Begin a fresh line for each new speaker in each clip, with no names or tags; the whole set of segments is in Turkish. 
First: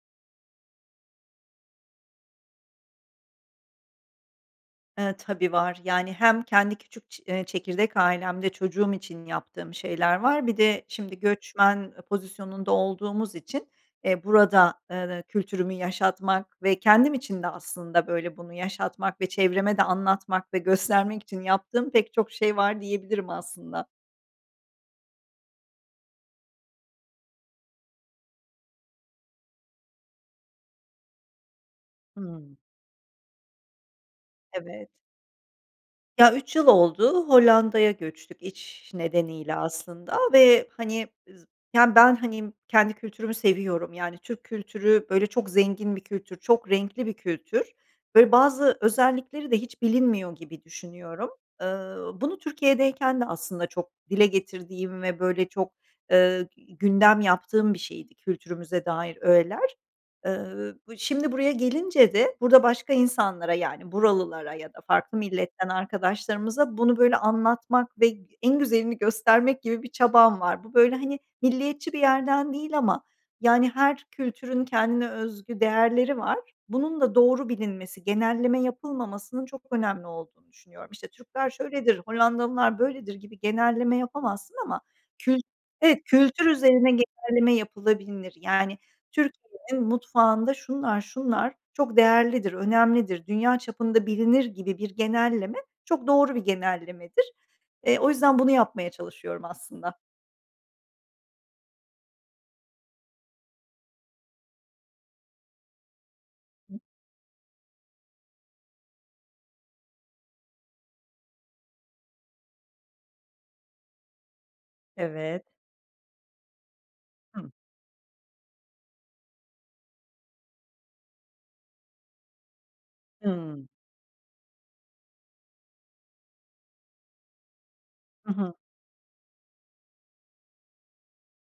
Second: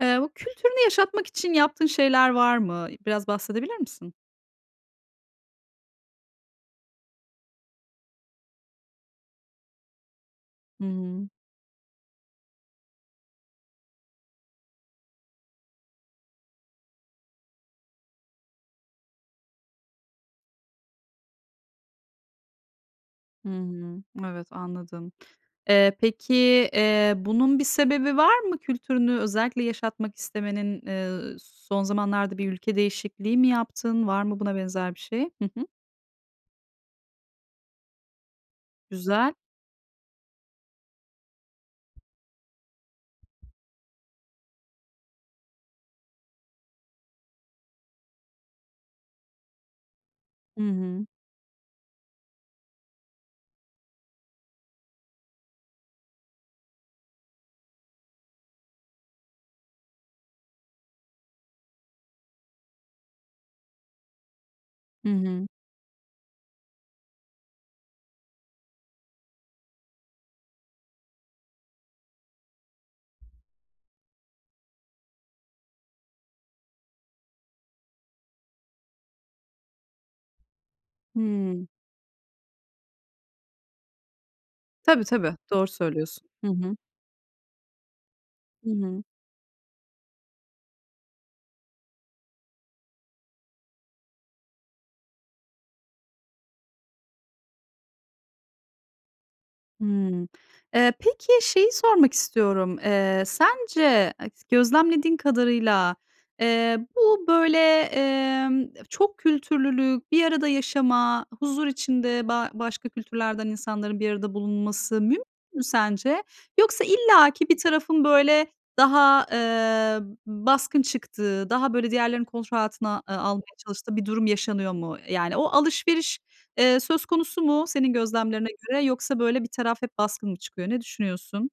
Eee, bu kültürünü yaşatmak için yaptığın şeyler var mı? İ biraz bahsedebilir misin?
Eee, tabii, var. Yani, hem kendi küçük ç eee, çekirdek ailemde çocuğum için yaptığım şeyler var. Bir
Hı
de şimdi
hı.
göçmen pozisyonunda olduğumuz için, eee, burada, eee, ııı, kültürümü yaşatmak ve kendim için de aslında, böyle, bunu yaşatmak ve çevreme de anlatmak ve göstermek için yaptığım pek çok şey var, diyebilirim
Hı
aslında.
hı. Evet, anladım. Eee, peki, eee, bunun bir sebebi var mı, kültürünü özellikle yaşatmak istemenin? Iıı, s son zamanlarda bir
Hıı.
ülke değişikliği mi yaptın? Var mı buna
Evet.
benzer bir şey? Hı hı.
Ya, 3 yıl oldu Hollanda'ya göçtük, iş
Güzel.
nedeniyle aslında ve, hani, z Yani, ben, hani, kendi kültürümü seviyorum. Yani, Türk kültürü, böyle, çok zengin bir kültür, çok renkli bir kültür. Böyle, bazı özellikleri de hiç bilinmiyor
Hı
gibi
hı.
düşünüyorum. Iıı, bunu Türkiye'deyken de aslında çok dile getirdiğim ve, böyle, çok, ııı, i gündem yaptığım bir şeydi kültürümüze dair ögeler. Iıı, b bu şimdi buraya gelince de burada başka insanlara, yani, buralılara ya da
Hı
farklı
hı.
milletten arkadaşlarımıza bunu, böyle, anlatmak ve g en güzelini göstermek gibi bir çabam var. Bu, böyle, hani, milliyetçi bir yerden değil ama, yani, her kültürün kendine özgü değerleri var. Bunun da doğru bilinmesi, genelleme yapılmamasının çok önemli olduğunu düşünüyorum. İşte, "Türkler
Hıı.
şöyledir, Hollandalılar böyledir." gibi genelleme yapamazsın ama
Tabii, tabii.
kült
Doğru
Evet,
söylüyorsun.
kültür
Hı hı.
üzerine genelleme yapılabilinir.
Hı
Yani,
hı.
Türkiye'nin mutfağında şunlar şunlar çok değerlidir, önemlidir, dünya çapında bilinir gibi bir genelleme çok doğru bir genellemedir. Eee, o yüzden bunu yapmaya çalışıyorum aslında.
Hımm. Eee, peki, şeyi sormak istiyorum. Eee, sence eks gözlemlediğin kadarıyla,
[unintelligible]
eee, bu, böyle, emm, [unintelligible] çok kültürlülük, bir arada yaşama, huzur içinde ba başka kültürlerden insanların bir arada bulunması mümkün
Evet.
mü sence? Yoksa illaki
Hı.
bir tarafın, böyle, daha, eee, b baskın çıktığı, daha, böyle, diğerlerini kontrol altına a almaya
Hıı.
çalıştığı bir durum yaşanıyor mu? Yani o alışveriş, eee, söz konusu mu senin
I
gözlemlerine
hı.
göre yoksa, böyle, bir taraf hep baskın mı çıkıyor? Ne düşünüyorsun?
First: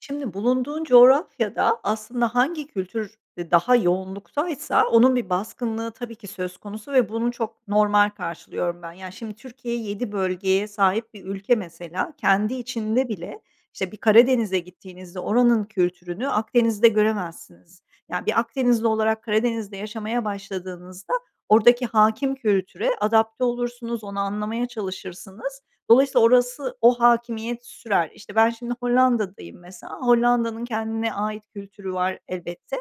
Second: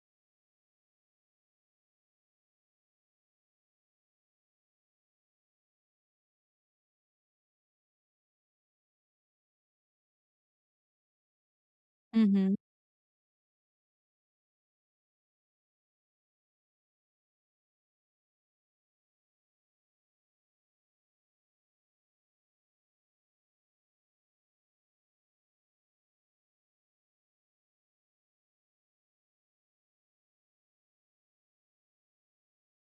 Şimdi bulunduğun coğrafyada aslında hangi kültür, eee, daha yoğunluktaysa onun bir baskınlığı tabii ki söz konusu ve bunu çok normal karşılıyorum ben. Ya, şimdi Türkiye 7 bölgeye sahip bir ülke mesela
Hı
kendi
hı.
içinde bile, işte, bir, Karadeniz’e gittiğinizde oranın kültürünü Akdeniz’de göremezsiniz. Ya, bir Akdenizli olarak Karadeniz’de yaşamaya başladığınızda oradaki hâkim kültüre adapte olursunuz, onu anlamaya çalışırsınız. Dolayısıyla orası, o hâkimiyet sürer. İşte, ben şimdi Hollanda’dayım mesela, Hollanda’nın kendine ait kültürü var elbette.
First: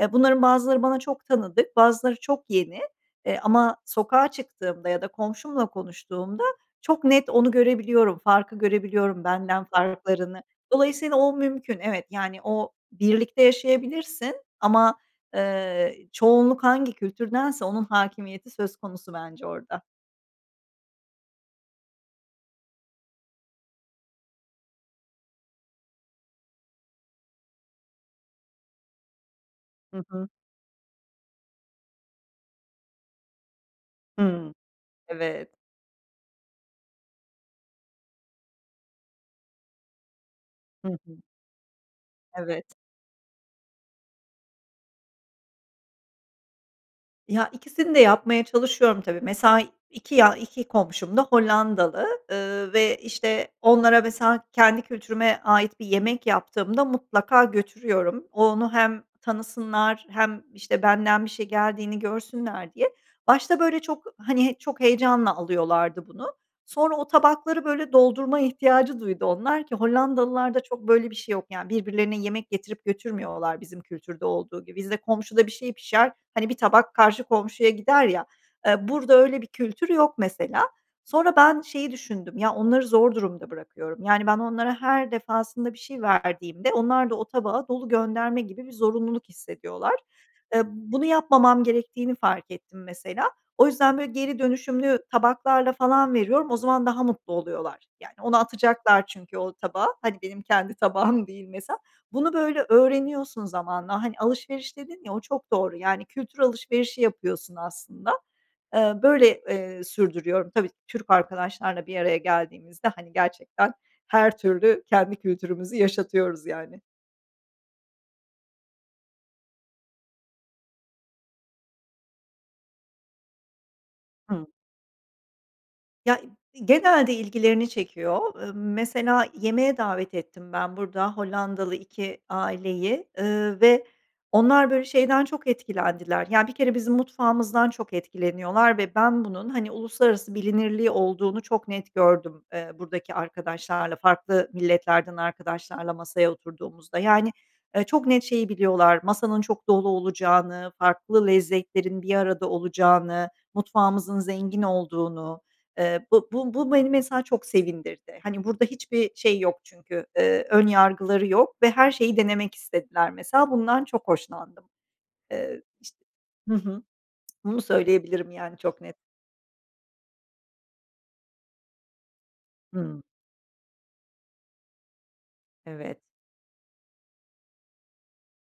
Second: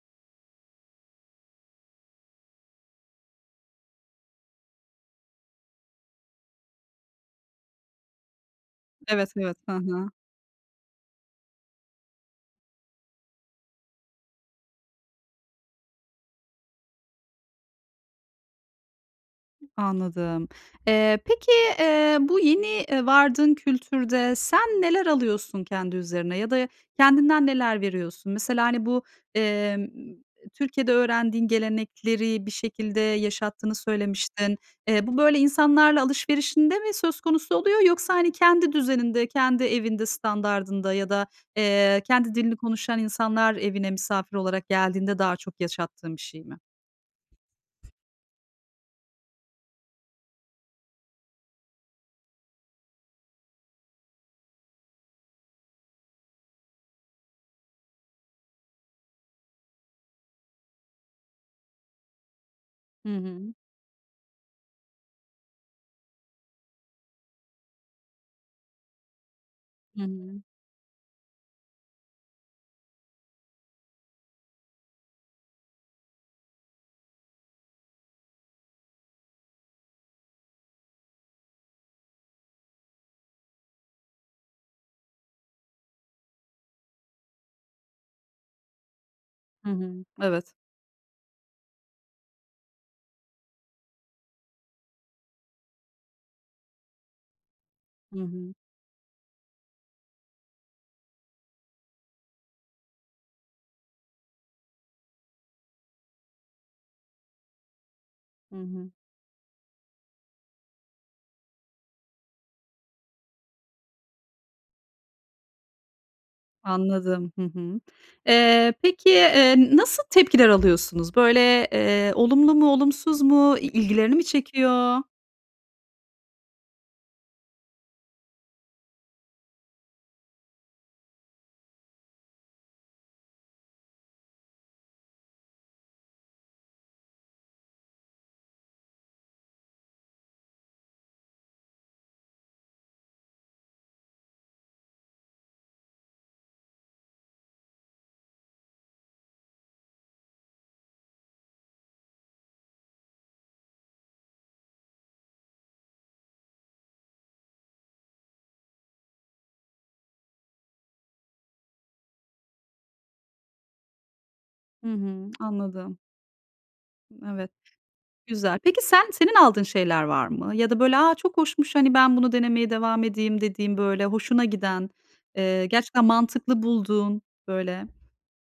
E, bunların bazıları bana çok tanıdık, bazıları çok yeni, eee, ama sokağa çıktığımda ya da komşumla konuştuğumda, çok net onu görebiliyorum, farkı görebiliyorum,
Evet, evet.
benden
Ha ha.
farklarını. Dolayısıyla o mümkün, evet, yani o birlikte yaşayabilirsin ama, eee, çoğunluk hangi kültürdense onun hâkimiyeti söz konusu bence orada.
Anladım. Eee, peki, eee, bu yeni, eee, vardığın kültürde sen neler alıyorsun kendi üzerine ya da kendinden neler veriyorsun? Mesela, hani, bu, emm,
Hı
eee,
hı.
Türkiye'de öğrendiğin gelenekleri bir şekilde yaşattığını
Hımm,
söylemiştin. Eee, bu, böyle,
evet.
insanlarla alışverişinde mi söz konusu oluyor yoksa, hani, kendi düzeninde, kendi evinde
Hı
standardında ya
hı.
da, eee, kendi dilini
Evet.
konuşan insanlar evine misafir olarak geldiğinde daha çok yaşattığın bir şey mi?
Ya, ikisini de yapmaya çalışıyorum tabii. Mesela 2, ya, 2 komşum da Hollandalı, ııı, ve, işte, onlara mesela kendi kültürüme ait bir yemek yaptığımda mutlaka götürüyorum. O onu hem tanısınlar hem, işte, benden bir şey geldiğini görsünler diye.
Hı hı.
Başta, böyle, çok, hani, çok heyecanla alıyorlardı bunu. Sonra o tabakları, böyle, doldurma ihtiyacı duydu onlar ki
Hımm.
Hollandalılar da çok, böyle, bir şey yok, yani, birbirlerine yemek getirip götürmüyorlar bizim kültürde olduğu gibi. Bizde komşuda bir şey pişer, hani, bir tabak karşı komşuya gider ya, eee, burada öyle bir kültür yok mesela. Sonra ben şeyi düşündüm: Ya, onları zor durumda bırakıyorum. Yani, ben onlara her defasında bir şey verdiğimde onlar da o tabağı dolu gönderme gibi bir zorunluluk
Hı
hissediyorlar.
hı. Evet.
Eee, bunu yapmamam gerektiğini fark ettim mesela. O yüzden, böyle, geri dönüşümlü tabaklarla falan veriyorum, o zaman daha mutlu oluyorlar. Yani,
Hı
onu
hı.
atacaklar çünkü o tabağı, hadi benim kendi tabağım değil mesela. Bunu, böyle, öğreniyorsun zamanla. Hani, alışveriş dedin ya, o çok doğru, yani, kültür alışverişi yapıyorsun aslında.
Hı hı.
Iıı, böyle, eee, sürdürüyorum. Tabii, Türk arkadaşlarla bir araya geldiğimizde, hani, gerçekten her türlü kendi kültürümüzü yaşatıyoruz yani.
Anladım. Hı hı. Eee, peki, eee, n nasıl tepkiler alıyorsunuz? Böyle, eee, olumlu mu olumsuz mu i ilgilerini mi
Hımm.
çekiyor?
Ya, i genelde ilgilerini çekiyor. Imm, mesela, yemeğe davet ettim ben burada Hollandalı iki aileyi, ııı, ve onlar böyle şeyden çok etkilendiler. Yani, bir kere bizim mutfağımızdan çok etkileniyorlar ve ben bunun, hani, uluslararası bilinirliği olduğunu çok net gördüm, eee, buradaki arkadaşlarla, farklı milletlerden arkadaşlarla masaya oturduğumuzda. Yani, ııı, çok net şeyi biliyorlar: Masanın çok dolu olacağını, farklı lezzetlerin bir arada olacağını, mutfağımızın zengin olduğunu. Eee, bu bu bu beni, mesela, çok sevindirdi. Hani, burada hiçbir şey yok çünkü, ııı, ön yargıları yok ve her şeyi denemek istediler, mesela. Bundan çok hoşlandım.
Hı hı,
Eee, işte,
anladım.
hı hı.
Evet,
Bunu söyleyebilirim, yani,
güzel.
çok
Peki,
net.
sen senin aldığın şeyler var mı? Ya da böyle, “Aa, çok hoşmuş, hani, ben bunu denemeye
Hımm.
devam edeyim.” dediğin, böyle, hoşuna giden, eee,
Evet.
gerçekten mantıklı bulduğun, böyle?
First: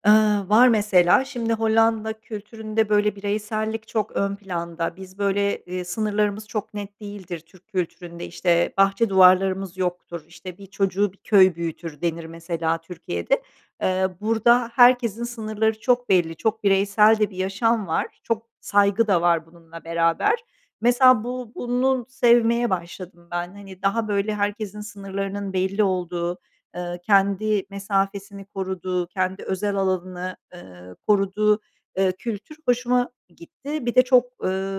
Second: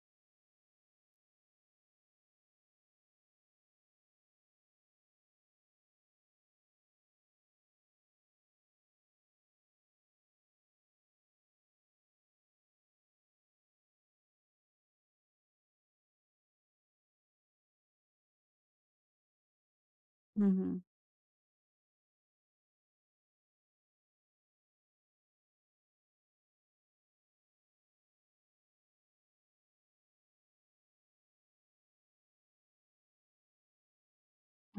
Iıı, var. Mesela, şimdi, Hollanda kültüründe böyle bireysellik çok ön planda. Biz böyle, iii, sınırlarımız çok net değildir Türk kültüründe. İşte, bahçe duvarlarımız yoktur, işte, “Bir çocuğu bir köy büyütür.” denir, mesela, Türkiye'de. Eee, burada herkesin sınırları çok belli, çok bireysel de bir yaşam var, çok saygı da var bununla beraber.
Hı hı.
Mesela, bu bunu sevmeye başladım ben. Hani, daha böyle herkesin sınırlarının belli olduğu, ııı, kendi mesafesini koruduğu, kendi özel alanını, ııı, koruduğu, eee, kültür hoşuma gitti. Bir de çok,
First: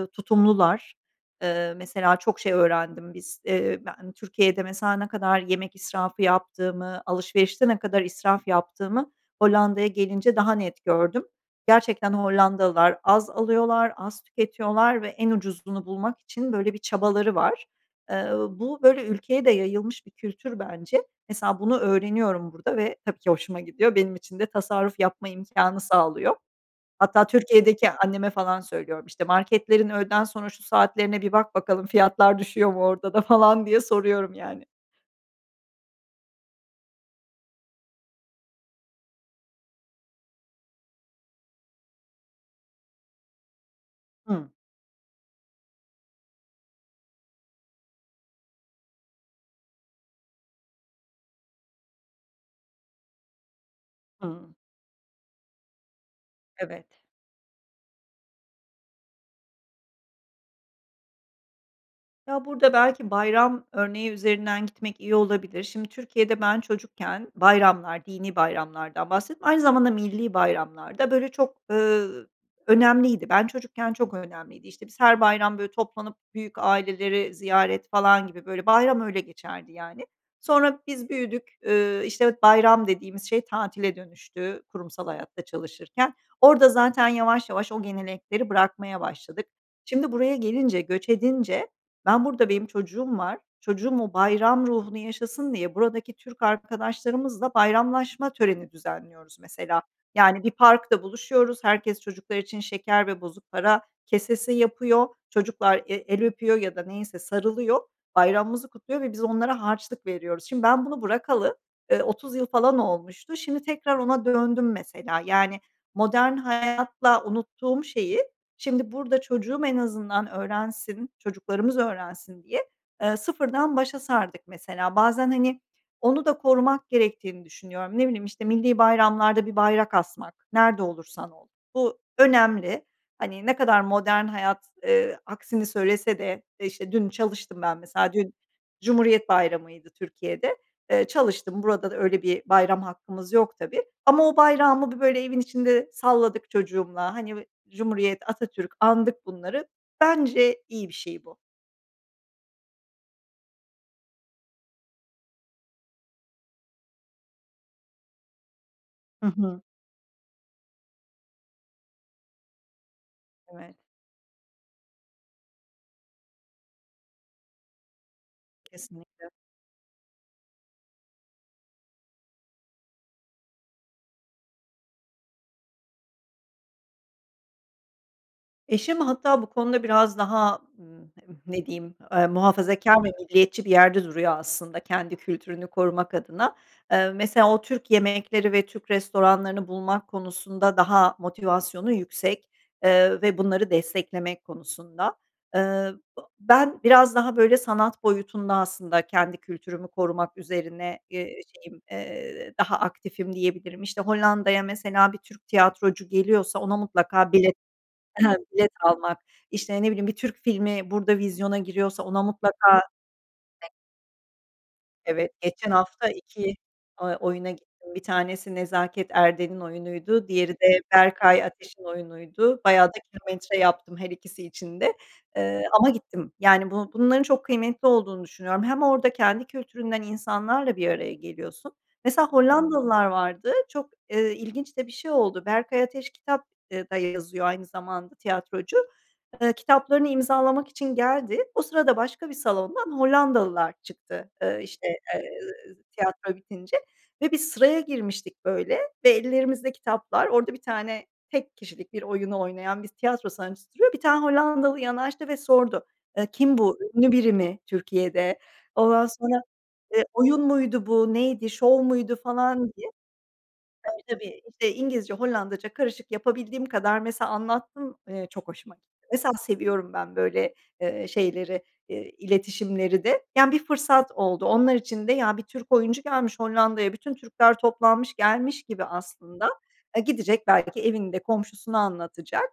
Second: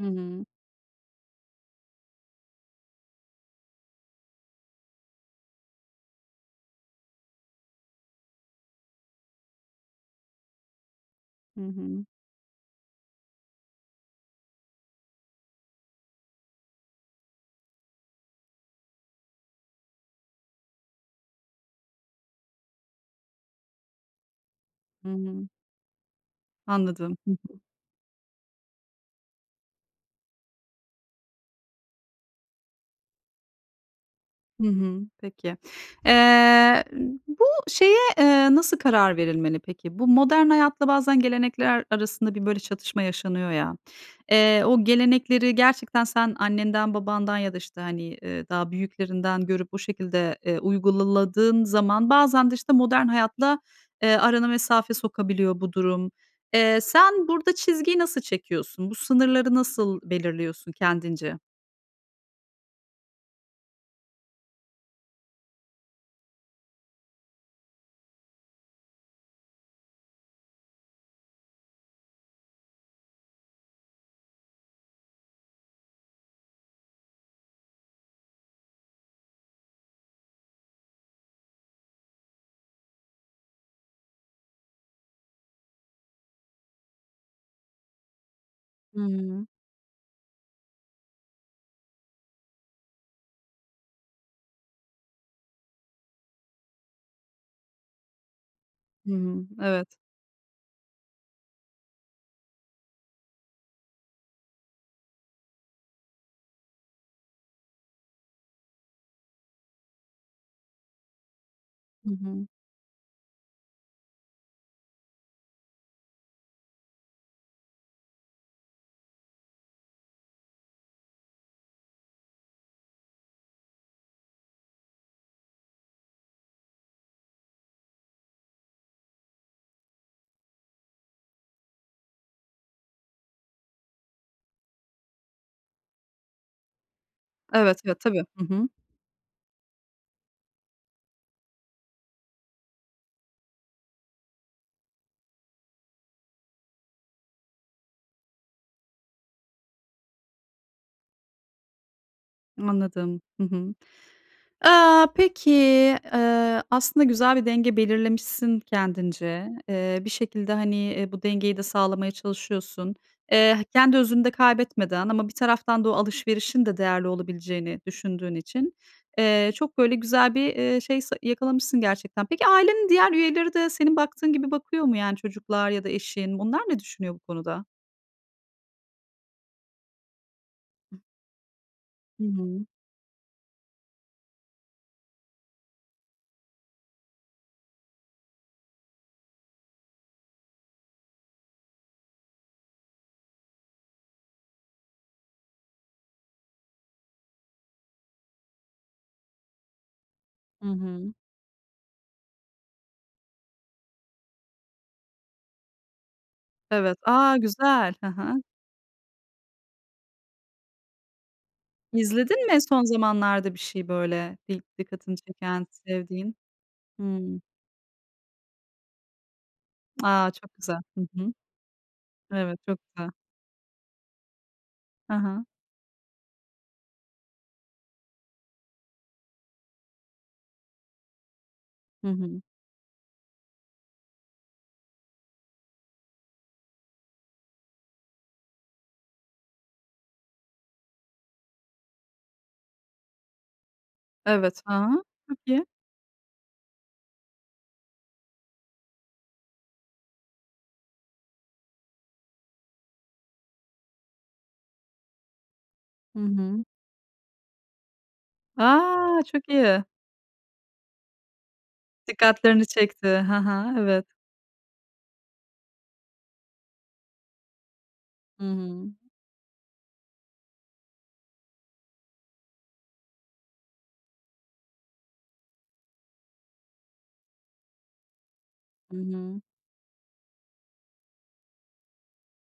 Hı hı.
tutumlular. Iıı, mesela, çok şey öğrendim. Biz, eee, ben Türkiye'de, mesela, ne kadar yemek israfı yaptığımı, alışverişte ne kadar israf yaptığımı Hollanda'ya gelince daha net gördüm.
Hı hı.
Gerçekten Hollandalılar az alıyorlar, az tüketiyorlar ve en ucuzunu bulmak için böyle bir çabaları var. Eee, uuu, bu, böyle ülkeye de yayılmış bir kültür bence. Mesela, bunu öğreniyorum burada ve tabii ki hoşuma gidiyor. Benim için de tasarruf
Hı
yapma
hı.
imkânı sağlıyor.
Anladım,
Hatta
hı hı.
Türkiye'deki anneme falan söylüyorum, işte, “Marketlerin öğleden sonra şu saatlerine bir bak bakalım, fiyatlar düşüyor mu orada da?” falan diye soruyorum, yani.
Hı hımm, peki. Eee, bu şeye, eee, nasıl karar verilmeli peki? Bu modern hayatla bazen gelenekler arasında bir, böyle, çatışma yaşanıyor ya.
Hımm.
Eee, o gelenekleri gerçekten sen annenden, babandan ya da, işte, hani, ııı, daha büyüklerinden görüp o şekilde, eee, uygula ladığın zaman, bazen de, işte, modern hayatla, eee, arana
Hıı.
mesafe sokabiliyor bu durum. Eee,
Evet.
sen burada çizgiyi nasıl çekiyorsun? Bu sınırları nasıl belirliyorsun kendince?
Ya, burada belki bayram örneği üzerinden gitmek iyi olabilir. Şimdi, Türkiye'de ben çocukken bayramlar, dinî bayramlardan bahsettim, aynı zamanda millî bayramlar da, böyle, çok, ııı, önemliydi. Ben çocukken çok önemliydi, işte, biz her bayram, böyle, toplanıp, büyük aileleri ziyaret falan gibi, böyle, bayram öyle geçerdi, yani. Sonra biz büyüdük, ııı, işte bayram dediğimiz şey tatile dönüştü kurumsal hayatta çalışırken. Orada zaten yavaş yavaş o gelenekleri bırakmaya
Hımm.
başladık. Şimdi, buraya gelince, göç edince ben burada benim çocuğum var, çocuğum o bayram ruhunu yaşasın diye, buradaki Türk arkadaşlarımızla bayramlaşma töreni
Hı
düzenliyoruz
hı,
mesela.
evet.
Yani, bir parkta buluşuyoruz, herkes çocuklar için şeker ve bozuk para kesesi yapıyor, çocuklar e el öpüyor ya da neyse sarılıyor, bayramımızı kutluyor ve biz onlara harçlık veriyoruz. Şimdi ben bunu bırakalı, ııı,
Hı
30
hı.
yıl falan olmuştu. Şimdi tekrar ona döndüm mesela. Yani, modern hayatla unuttuğum şeyi, şimdi burada çocuğum en azından öğrensin, çocuklarımız öğrensin diye, ııı, sıfırdan başa sardık mesela. Bazen, hani, onu da korumak gerektiğini düşünüyorum. Ne bileyim işte millî bayramlarda bir bayrak asmak, nerede olursan ol. Bu önemli. Hani, ne kadar modern hayat, eee, aksini söylese de, e işte dün çalıştım ben
Evet, ya
mesela,
tabii,
dün
hı hı.
Cumhuriyet Bayramı'ydı Türkiye'de. Eee, çalıştım burada öyle bir bayram hakkımız yok tabii ama o bayrağımı bir, böyle, evin içinde salladık çocuğumla, hani, eee, Cumhuriyet, Atatürk andık bunları. Bence iyi bir şey bu.
Anladım, hı hı. Aaa, peki, eee, aslında güzel bir denge belirlemişsin
Hı
kendince,
hı.
eee, bir şekilde, hani, eee, bu dengeyi de sağlamaya çalışıyorsun. Eee,
Evet.
kendi özünü de kaybetmeden ama bir taraftan da o alışverişin de değerli olabileceğini düşündüğün için,
Kesinlikle.
eee, çok, böyle, güzel bir, eee, şey se yakalamışsın gerçekten. Peki ailenin diğer üyeleri de senin baktığın gibi bakıyor mu, yani, çocuklar ya da eşin? Onlar ne düşünüyor bu konuda?
Eşim hatta bu konuda biraz daha, ımm, ne diyeyim,
Hı
eee,
hı.
muhafazakar ve milliyetçi bir yerde duruyor aslında kendi kültürünü korumak adına. Eee, mesela o Türk yemekleri ve Türk restoranlarını bulmak konusunda daha motivasyonu yüksek, eee, ve bunları desteklemek konusunda. Eee, bı ben biraz daha, böyle, sanat boyutunda aslında kendi kültürümü korumak
Hı
üzerine,
hı.
eee, şeyim, eee, daha aktifim diyebilirim. İşte, Hollanda'ya mesela bir Türk tiyatrocu geliyorsa ona
Evet.
mutlaka
A!
bilet,
güzel. Hı
eee,
hı.
bilet almak, işte, ne bileyim bir Türk filmi burada vizyona giriyorsa ona
İzledin mi
mutlaka.
son zamanlarda bir
[unintelligible]
şey, böyle, dik dikkatini
Evet,
çeken,
geçen hafta
sevdiğin?
2 eee,
Hımm.
oyuna gittim. Bir tanesi Nezaket Erden'in oyunuydu,
A!
diğeri
Çok güzel.
de
Hı hı.
Berkay Ateş'in
Evet,
oyunuydu.
çok
Bayağı da
güzel.
kilometre yaptım her ikisi için de.
Hı hı.
Eee, ama gittim, yani, bu bunların çok kıymetli olduğunu düşünüyorum. Hem orada kendi kültüründen insanlarla bir araya geliyorsun
Hı
Mesela
hı.
Hollandalılar vardı, çok, eee, ilginç de bir şey oldu. Berkay Ateş kitap da yazıyor aynı zamanda tiyatrocu. Eee, kitaplarını imzalamak için geldi. O sırada başka bir salondan Hollandalılar çıktı, eee,
Evet, hı
işte,
hı,
eee,
çok iyi.
tiyatro bitince ve biz sıraya girmiştik, böyle, ve ellerimizde kitaplar, orada bir tane tek kişilik bir oyunu oynayan bir tiyatro sanatçısı duruyor. Bir tane Hollandalı yanaştı ve sordu,
Hı
eee, kim
hı.
bu, ünlü biri mi Türkiye'de? Ondan
A!
sonra,
Çok iyi.
eee, oyun muydu bu, neydi, şov muydu falan
Dikkatlerini
diye.
çekti. Hı hı, evet.
Tabii, tabii İngilizce Hollandaca karışık yapabildiğim kadar mesela anlattım, eee,
Hı
çok hoşuma
hı.
gitti. Mesela seviyorum ben, böyle, eee, şeyleri, eee, iletişimleri de. Yani, bir fırsat oldu. Onlar için de, ya, bir Türk oyuncu gelmiş Hollanda'ya, bütün Türkler toplanmış gelmiş gibi
Hı hı.
aslında, eee, gidecek belki evini de, komşusunu anlatacak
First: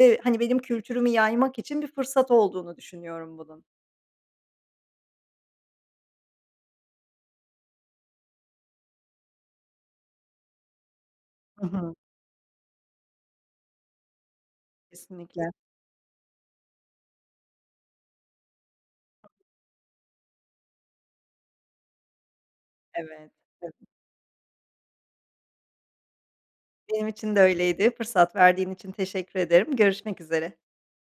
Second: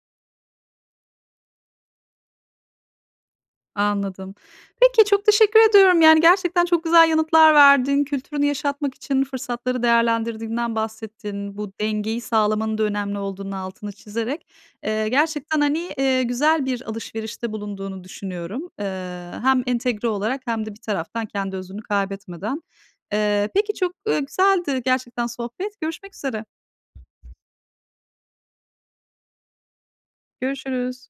ve, hani, benim kültürümü yaymak için bir fırsat olduğunu düşünüyorum bunun.
Anladım. Peki çok teşekkür ediyorum, yani, gerçekten çok güzel yanıtlar verdin. Kültürünü yaşatmak için fırsatları değerlendirdiğinden bahsettin.
Hı
Bu
hı.
dengeyi sağlamanın da önemli olduğunun altını çizerek. Eee,
Kesinlikle.
gerçekten, hani, eee, güzel bir alışverişte bulunduğunu düşünüyorum. Eee, hem entegre olarak hem de bir taraftan kendi özünü kaybetmeden.
Evet,
Eee, peki
[unintelligible]
çok, eee, güzeldi gerçekten sohbet. Görüşmek üzere.
Benim için de öyleydi fırsat verdiğin için teşekkür ederim görüşmek üzere.
Görüşürüz.